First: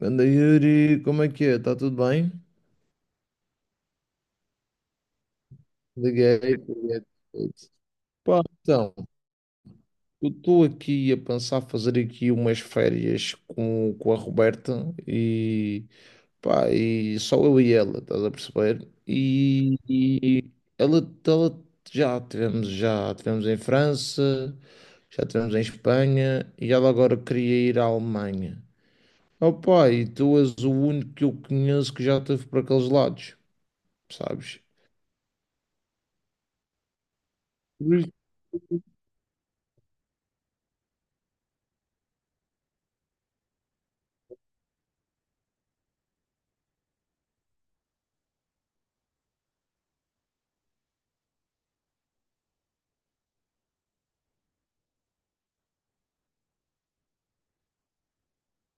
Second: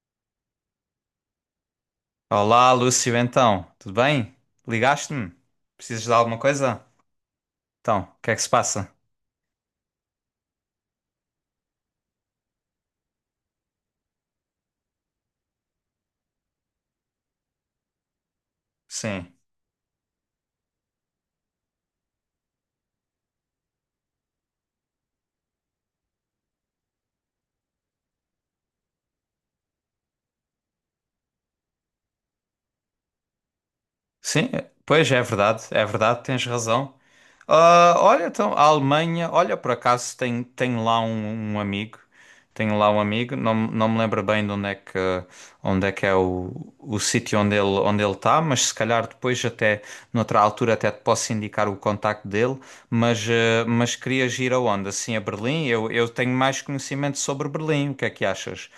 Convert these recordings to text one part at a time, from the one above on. Anda, Yuri, como é que é? Está tudo bem? Olá, Lúcio, então, tudo bem? Ligaste-me? Precisas de alguma Liguei. coisa? Liguei. Então, o que é Pá, que se passa? então, eu estou aqui a pensar fazer aqui umas férias com a Roberta e, pá, e só eu e ela, estás a perceber? Sim. E ela, ela, já tivemos em França, já tivemos em Espanha e ela agora queria ir à Alemanha. Opa, e tu és o único que eu conheço que já esteve por aqueles lados, sabes? Pois é verdade, tens razão. Ah, olha, então, a Alemanha, olha, por acaso tem, um amigo, tem lá um amigo, não me lembro bem de onde é que é o sítio onde ele está, mas se calhar depois até, noutra altura até te posso indicar o contacto dele, mas, mas querias ir aonde? Assim, a Berlim? Eu tenho mais conhecimento sobre Berlim, o que é que achas?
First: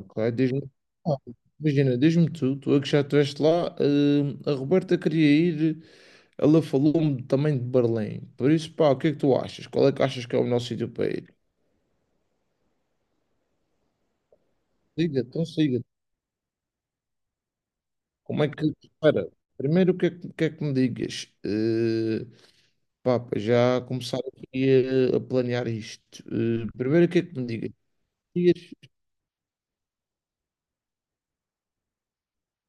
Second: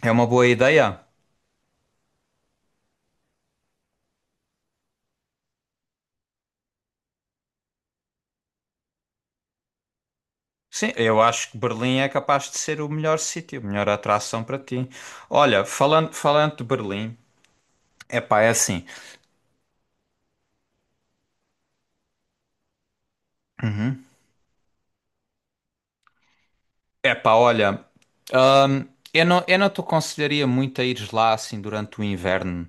É uma boa diz-me. ideia? Ah, imagina, diz-me tu é que já estiveste lá, a Roberta queria ir, ela falou-me também de Berlim. Por isso, pá, o que é que tu achas? Qual é que achas que é o melhor sítio Sim, para eu ir? acho que Berlim é capaz de ser o melhor sítio, a melhor atração para ti. Liga, então Olha, siga. Falando de Berlim, é pá, Como é é que. assim. Espera, primeiro o que é que me digas? Pá, para já Uhum. começar aqui a planear isto. Primeiro o É que é pá, que me digas? olha, Dias? hum, eu não te aconselharia muito a ires lá assim durante o inverno.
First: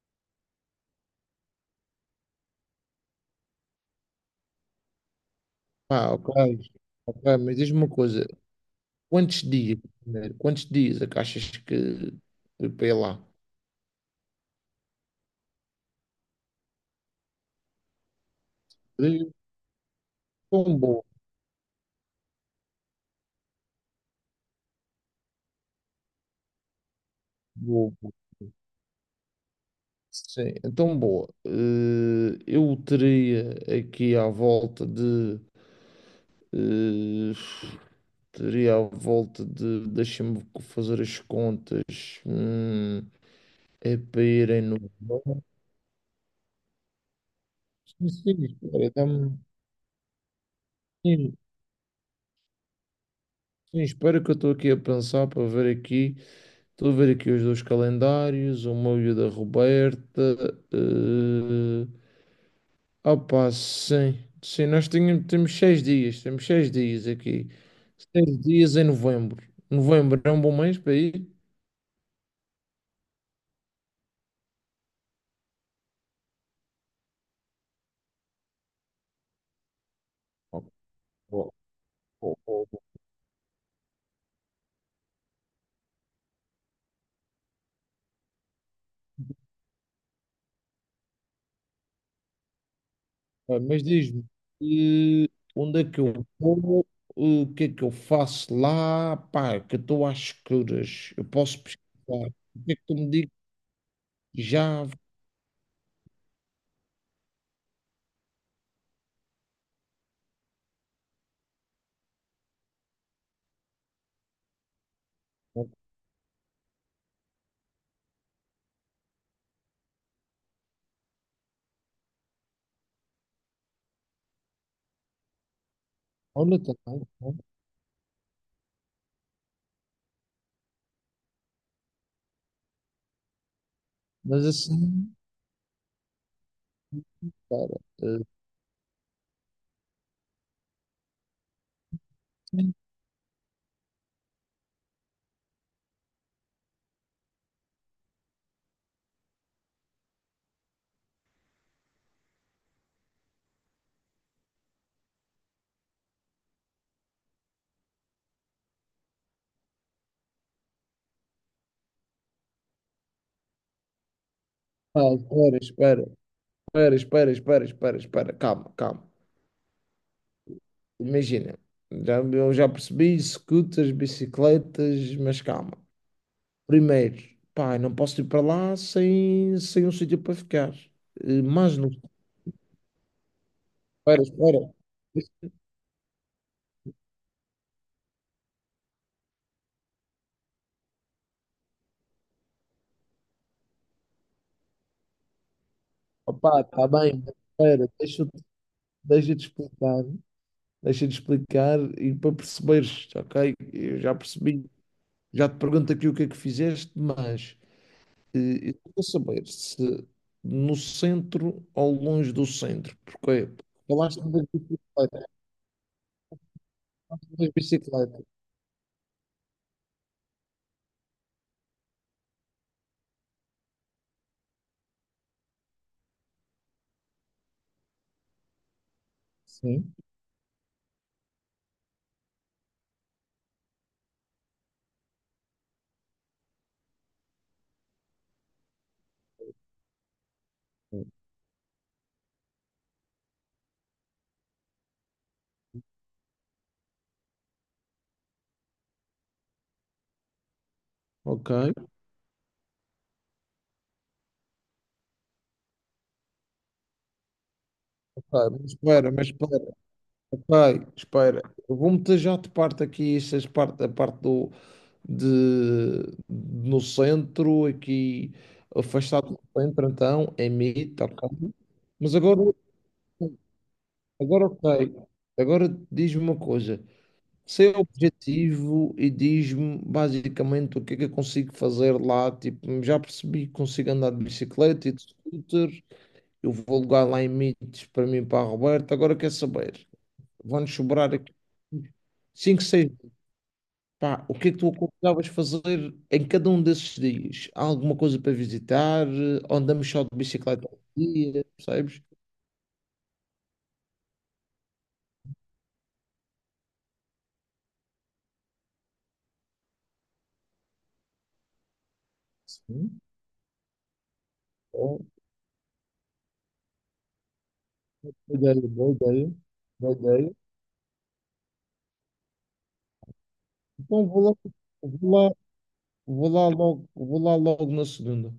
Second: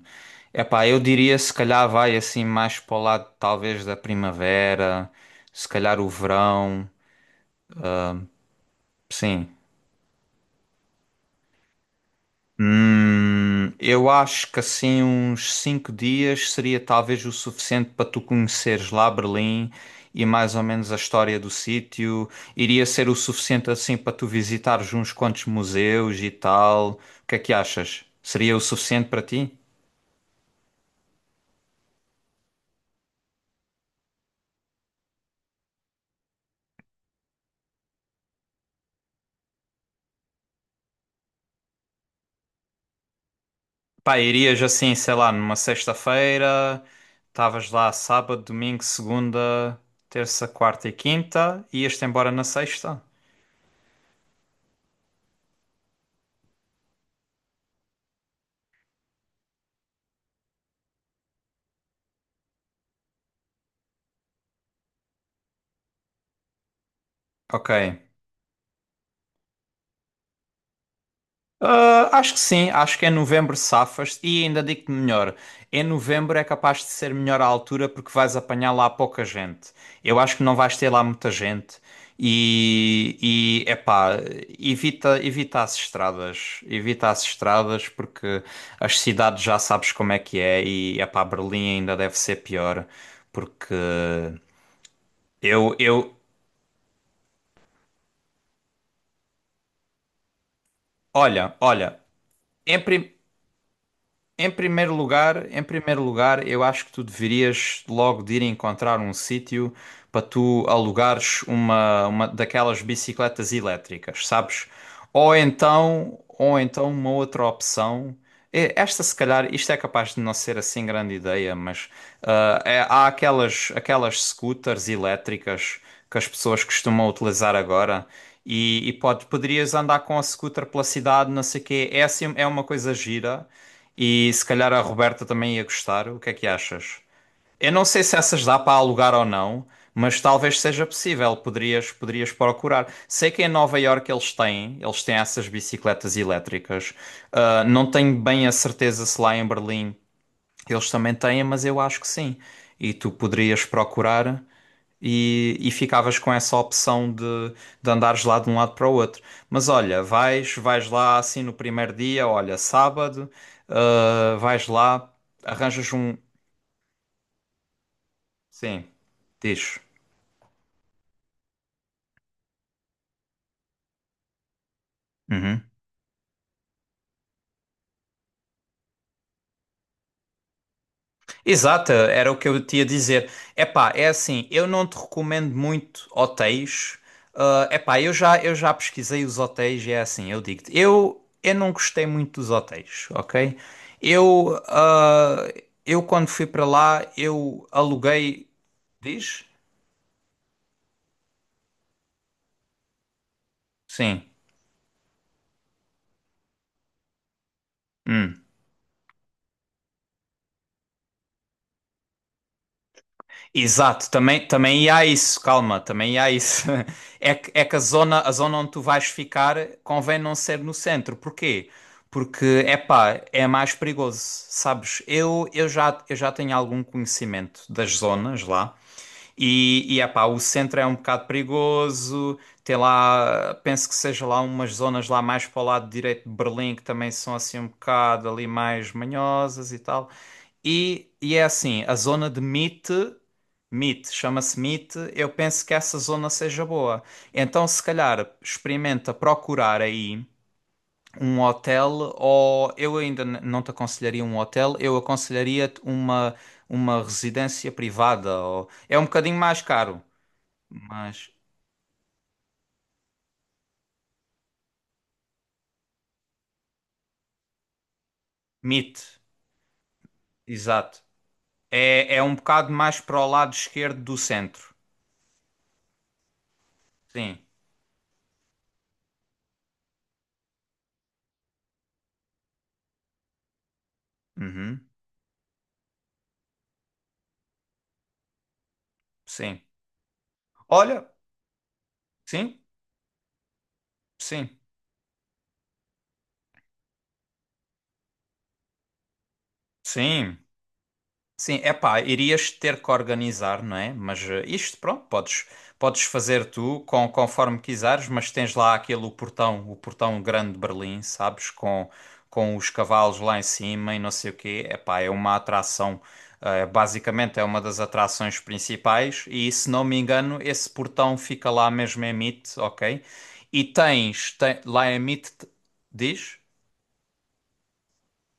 É pá, eu diria se calhar vai assim mais para o lado talvez da primavera, se calhar o Ah, ok. verão. Ok, mas diz-me uma coisa, quantos Sim. dias? Primeiro? Quantos dias é que achas Que para ir lá. Eu acho que assim uns cinco dias seria talvez o suficiente para tu conheceres É lá Berlim e mais ou tão menos a bom, história do sítio. Iria ser o suficiente assim para tu visitares uns quantos museus e tal. O que é que boa. achas? Seria o suficiente para ti? Sim, é tão boa. Eu teria aqui à volta de. eh, Teria à volta de. Deixa-me fazer as contas. Hum, é Pá, para irem irias no. assim, sei lá, numa sexta-feira, estavas lá Sim, sábado, sim, domingo, espera, segunda, terça, quarta e sim, quinta, ias-te embora na sexta? sim, espera que eu estou aqui a pensar para ver aqui. Estou a ver aqui os dois calendários, o meu e o da Roberta. Opa, sim. Sim, temos seis dias aqui. Ok. 6 dias em novembro. Novembro é um bom mês para ir. Ah, acho que sim, acho que em novembro safas e ainda digo-te melhor, em novembro é capaz de ser melhor a altura porque vais apanhar lá pouca gente. Eu acho que não Ó, vais ter lá muita ó, gente ó, ó. e, e epá, evita as estradas porque as cidades já sabes como é que é e epá, Berlim ainda deve ser pior Ah, porque mas diz-me, eh, eu, onde é que eu, eu vou? O que é que eu faço lá? Pá, que eu estou às escuras. Eu olha, posso pesquisar. olha, O que é que tu me dizes? em Já. primeiro lugar, em primeiro lugar, eu acho que tu deverias logo de ir encontrar um sítio para tu alugares uma daquelas bicicletas elétricas, sabes? Ou então uma outra opção. E esta, se calhar, isto é capaz de não ser assim grande ideia, mas há aquelas, aquelas scooters elétricas que as Olha, pessoas tá bom, tá costumam bom. utilizar agora. Poderias andar com a scooter pela cidade, não sei o quê. É, assim, é uma coisa gira e se Mas calhar a assim, Roberta também ia gostar. O que é que achas? Eu espera. não sei se essas dá para alugar ou não, mas talvez seja possível. Poderias Sim. procurar. Sei que em Nova Iorque eles têm essas bicicletas elétricas. Ah, não tenho bem a certeza se lá em Berlim eles também têm, mas eu acho que sim. E tu poderias procurar e ficavas com essa opção de andares lá de um lado para o outro. Mas olha, vais lá assim no primeiro dia, olha, sábado, ah, vais Ah, lá, espera, arranjas espera, um. espera, espera, espera, espera, espera. Calma, Sim, calma. diz. Imagina, já, eu já percebi, scooters, bicicletas, mas Uhum. calma. Primeiro, pá, não posso ir para lá sem um sítio para ficar. Mas não, Exato, era o que eu te ia dizer. Epá, é espera, assim, eu espera. não te recomendo muito hotéis. Ah, epá, eu já pesquisei os hotéis e é assim, eu digo-te, eu não gostei muito dos hotéis, ok? Eu, quando fui Opá, para está lá, bem, mas eu espera, deixa-te aluguei. Diz? deixa-te explicar. Deixa-te explicar e para perceberes, ok? Eu já Sim. percebi, já te pergunto aqui o que é que fizeste, mas Hum. Eu quero saber se no centro ou longe do centro, porque Exato, falaste de também há bicicleta. isso, calma, também há isso. De é que bicicleta. A zona onde tu vais ficar convém não ser no centro. Porquê? Porque, epá, é mais perigoso, sabes? Eu já tenho algum conhecimento das zonas lá Sim. e epá, o centro é um bocado perigoso. Tem lá, penso que seja lá umas zonas lá mais para o lado direito de Berlim que também são assim um bocado ali mais manhosas e tal. E é assim, a zona de Meet, Meet, chama-se Meet, eu penso que essa zona seja boa. Então, se calhar, experimenta procurar aí um Ok. hotel, ou eu ainda não te aconselharia um hotel, eu aconselharia-te uma residência Ok, privada. Ou, mas é um espera, mas bocadinho mais espera, caro, ok, mas espera. Eu vou-me já de parte aqui, a parte de, no centro, aqui, Meet, afastado do centro, então, é exato. mito, ok. Mas É um agora, bocado mais para o lado esquerdo do agora centro. ok, agora diz-me uma coisa, Sim. seu objetivo e diz-me basicamente o que é que eu consigo fazer lá, tipo, já percebi que consigo andar de Uhum. bicicleta e de scooter. Eu vou alugar lá em Mites para mim, para a Roberta. Agora quer Sim. saber? Vão-nos Olha, sobrar aqui sim, 5 seis. Pá, o que é sim, que tu aconselhavas fazer em cada um desses dias? Há alguma coisa para visitar? Ou andamos só de sim. bicicleta ao dia, Sim, é pá, percebes? irias ter que organizar, não é? Mas eh, isto, pronto, podes fazer tu com, conforme quiseres, mas tens lá aquele o portão grande de Berlim, sabes? Com os Sim. cavalos lá em cima e não sei o quê. É Ó, pá, é uma atração, eh, basicamente é uma das boa atrações ideia, boa principais ideia, e, se não boa me ideia. engano, esse portão fica lá mesmo em Mitte, ok? E Então tens, lá em vou lá, Mitte, diz? Vou lá logo na segunda.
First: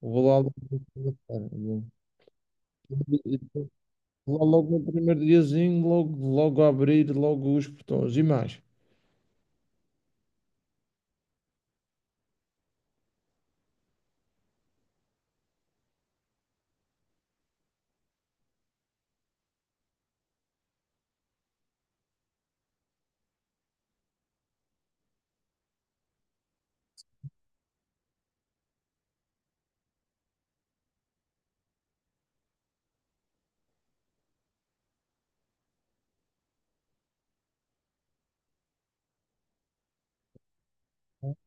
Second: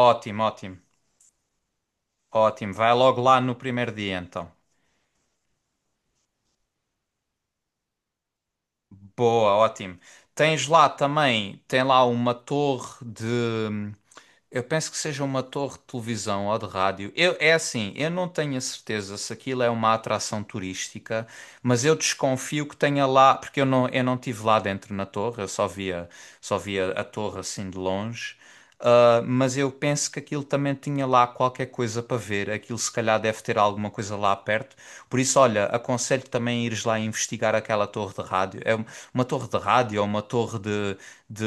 Vou lá logo ótimo, na ótimo. Vai logo lá no segunda-feira. primeiro dia, Lá então. logo no primeiro diazinho, logo, logo a abrir, logo os portões e mais. Boa, ótimo. Tens lá também, tem lá uma torre de, hum, eu penso que seja uma torre de televisão ou de rádio. É assim, eu não tenho a certeza se aquilo é uma atração turística, mas eu desconfio que tenha lá, porque eu não estive lá dentro na torre, só via a torre assim de longe. Ah, mas eu penso que aquilo também tinha lá qualquer coisa para ver. Aquilo se calhar deve ter alguma coisa lá perto. Por isso, olha, aconselho também ires lá investigar aquela torre de rádio. Uma torre de rádio ou uma torre de, de,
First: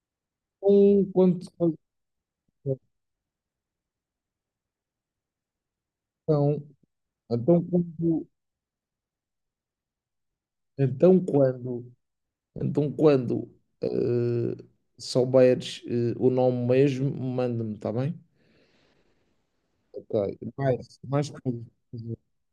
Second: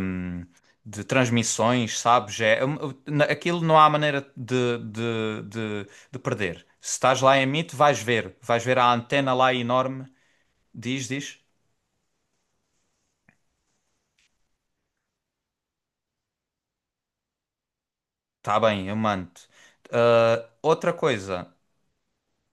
hum, de Então, quando, transmissões, sabes? Aquilo não há maneira de então, perder. Se estás lá em então Meet, vais quando, ver. Vais ver a antena lá enorme. Diz, então diz. quando, então quando eh, souberes o nome mesmo, manda-me, está bem? Tá bem, eu mando. Ok. Ah, outra Mais, mais coisa. coisas.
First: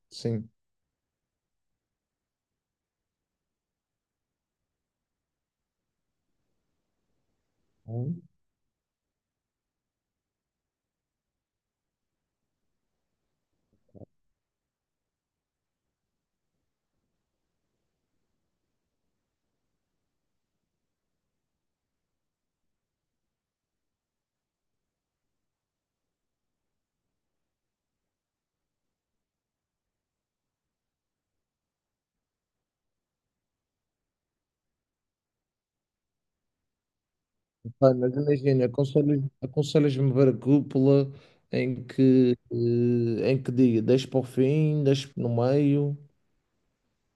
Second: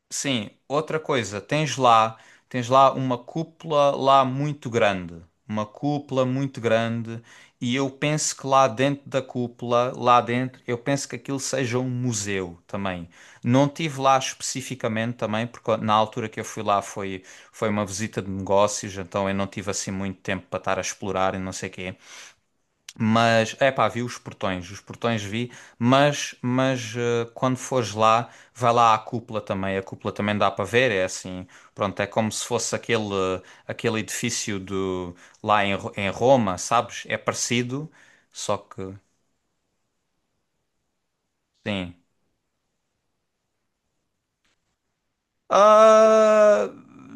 Sim. Sim, outra coisa, tens lá uma cúpula lá muito grande, uma cúpula muito grande, e eu Hum. penso que lá dentro da cúpula, lá dentro, eu penso que aquilo seja um museu também. Não tive lá especificamente também, porque na altura que eu fui lá foi uma visita de negócios, então eu não tive assim muito tempo para estar a explorar e não sei quê. Mas, é pá, vi os portões vi, mas eh, quando fores lá, vai lá à cúpula também, a cúpula também dá para ver, é assim, pronto, é como se fosse aquele, aquele edifício do, lá em, em Roma, sabes? É parecido, Pá, mas só imagina, que, aconselhas-me ver a cúpula em sim. que, em que diga, deixa para o fim, deixa no meio. Ah,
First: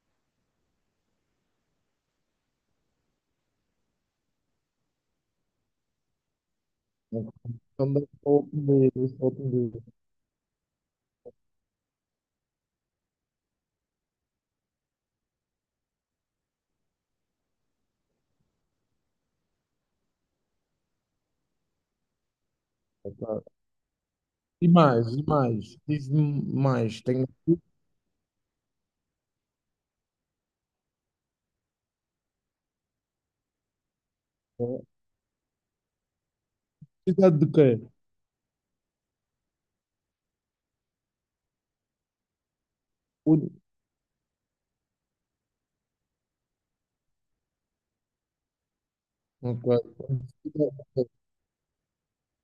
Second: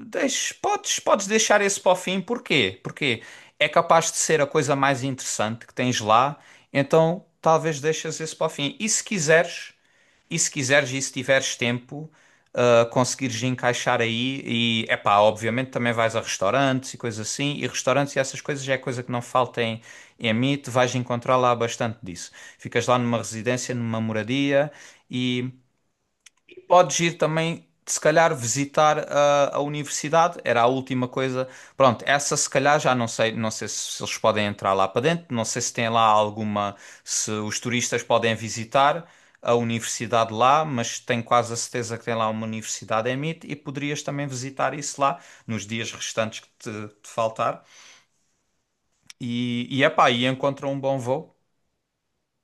podes deixar esse para o fim, porquê? Porque é capaz de ser a coisa mais interessante que tens lá, então talvez Também deixes esse sou o para o fim. E se primeiro, sou o quiseres. primeiro. E se quiseres e se tiveres tempo, ah, conseguires encaixar aí e, epá, obviamente também vais a restaurantes e coisas assim, e restaurantes e essas coisas já é coisa que não falta em, em mim, tu vais encontrar lá bastante disso. Ficas lá Tá. numa Tá. residência, numa E moradia mais, e e mais. Diz-me podes mais. ir Tenho. também, se calhar, visitar a universidade, era a última coisa. Pronto, essa se calhar já não sei, não sei se eles podem entrar lá para dentro, não sei se tem lá alguma, se Universidade de os quê? turistas podem visitar a universidade lá, mas tenho quase a certeza que tem lá uma universidade em MIT Uni- e poderias também visitar isso lá nos dias restantes que te faltar. Ok. E epá, e encontra um bom voo.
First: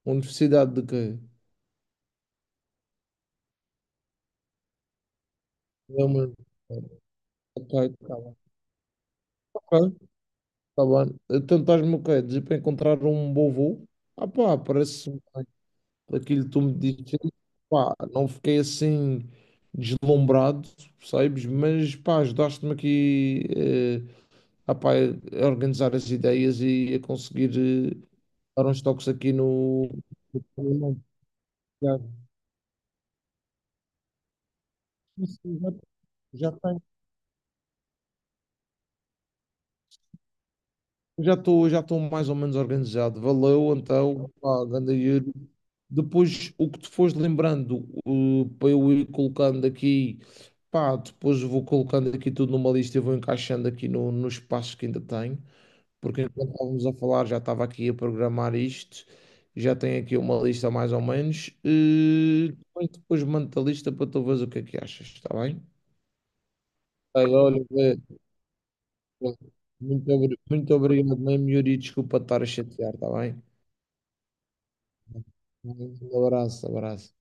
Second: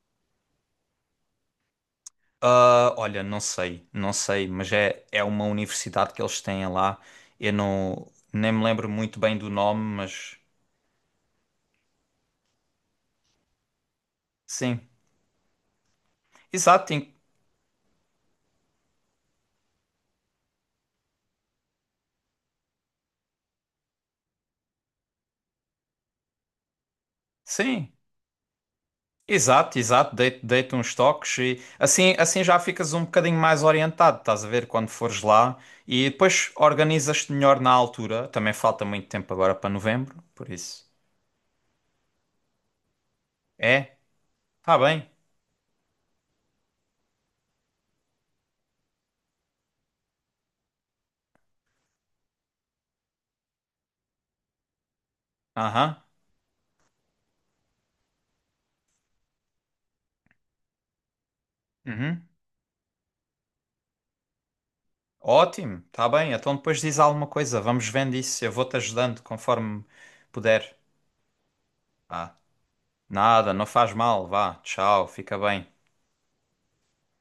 Universidade de quê? Ah, olha, não sei, não sei, mas é, é uma É universidade que uma... eles têm lá. Eu Ok, não, tá bem. nem me lembro muito bem do Ok, nome, mas tá bem. Então estás-me o quê? Dizer para encontrar um bom voo? Ah pá, sim, parece aquilo que tu me exato, disseste. Pá, não fiquei assim deslumbrado, percebes? Mas pá, ajudaste-me aqui ah pá, a organizar as ideias e a conseguir sim, dar uns toques aqui exato, no. exato. Dei, dei uns toques e Já assim, assim já ficas um bocadinho mais orientado, estás a ver, quando fores lá e depois já tenho- organizas-te melhor na altura. Também falta muito tempo agora para novembro, por isso. já estou mais ou menos organizado. Valeu, É, então, pá, tá ganda bem, Yuri. Depois, o que te fores lembrando, para eu ir colocando aqui, pá, depois vou colocando aqui tudo numa lista e vou encaixando aqui no, nos espaços que ainda tenho. aham, Porque enquanto estávamos a falar, já estava aqui a programar isto, já tenho aqui uma lista mais ou menos, uhum. e depois, depois mando a lista para tu veres o que é que achas, está bem? Ótimo, está bem. Então depois diz alguma Olha, coisa, olha, vamos vê, vendo isso. Eu vou-te ajudando vê. conforme Muito, muito puder. obrigado mesmo, Yuri, desculpa Ah, estar a chatear, está bem? nada, não faz mal. Vá, tchau, fica bem. Um abraço, abraço.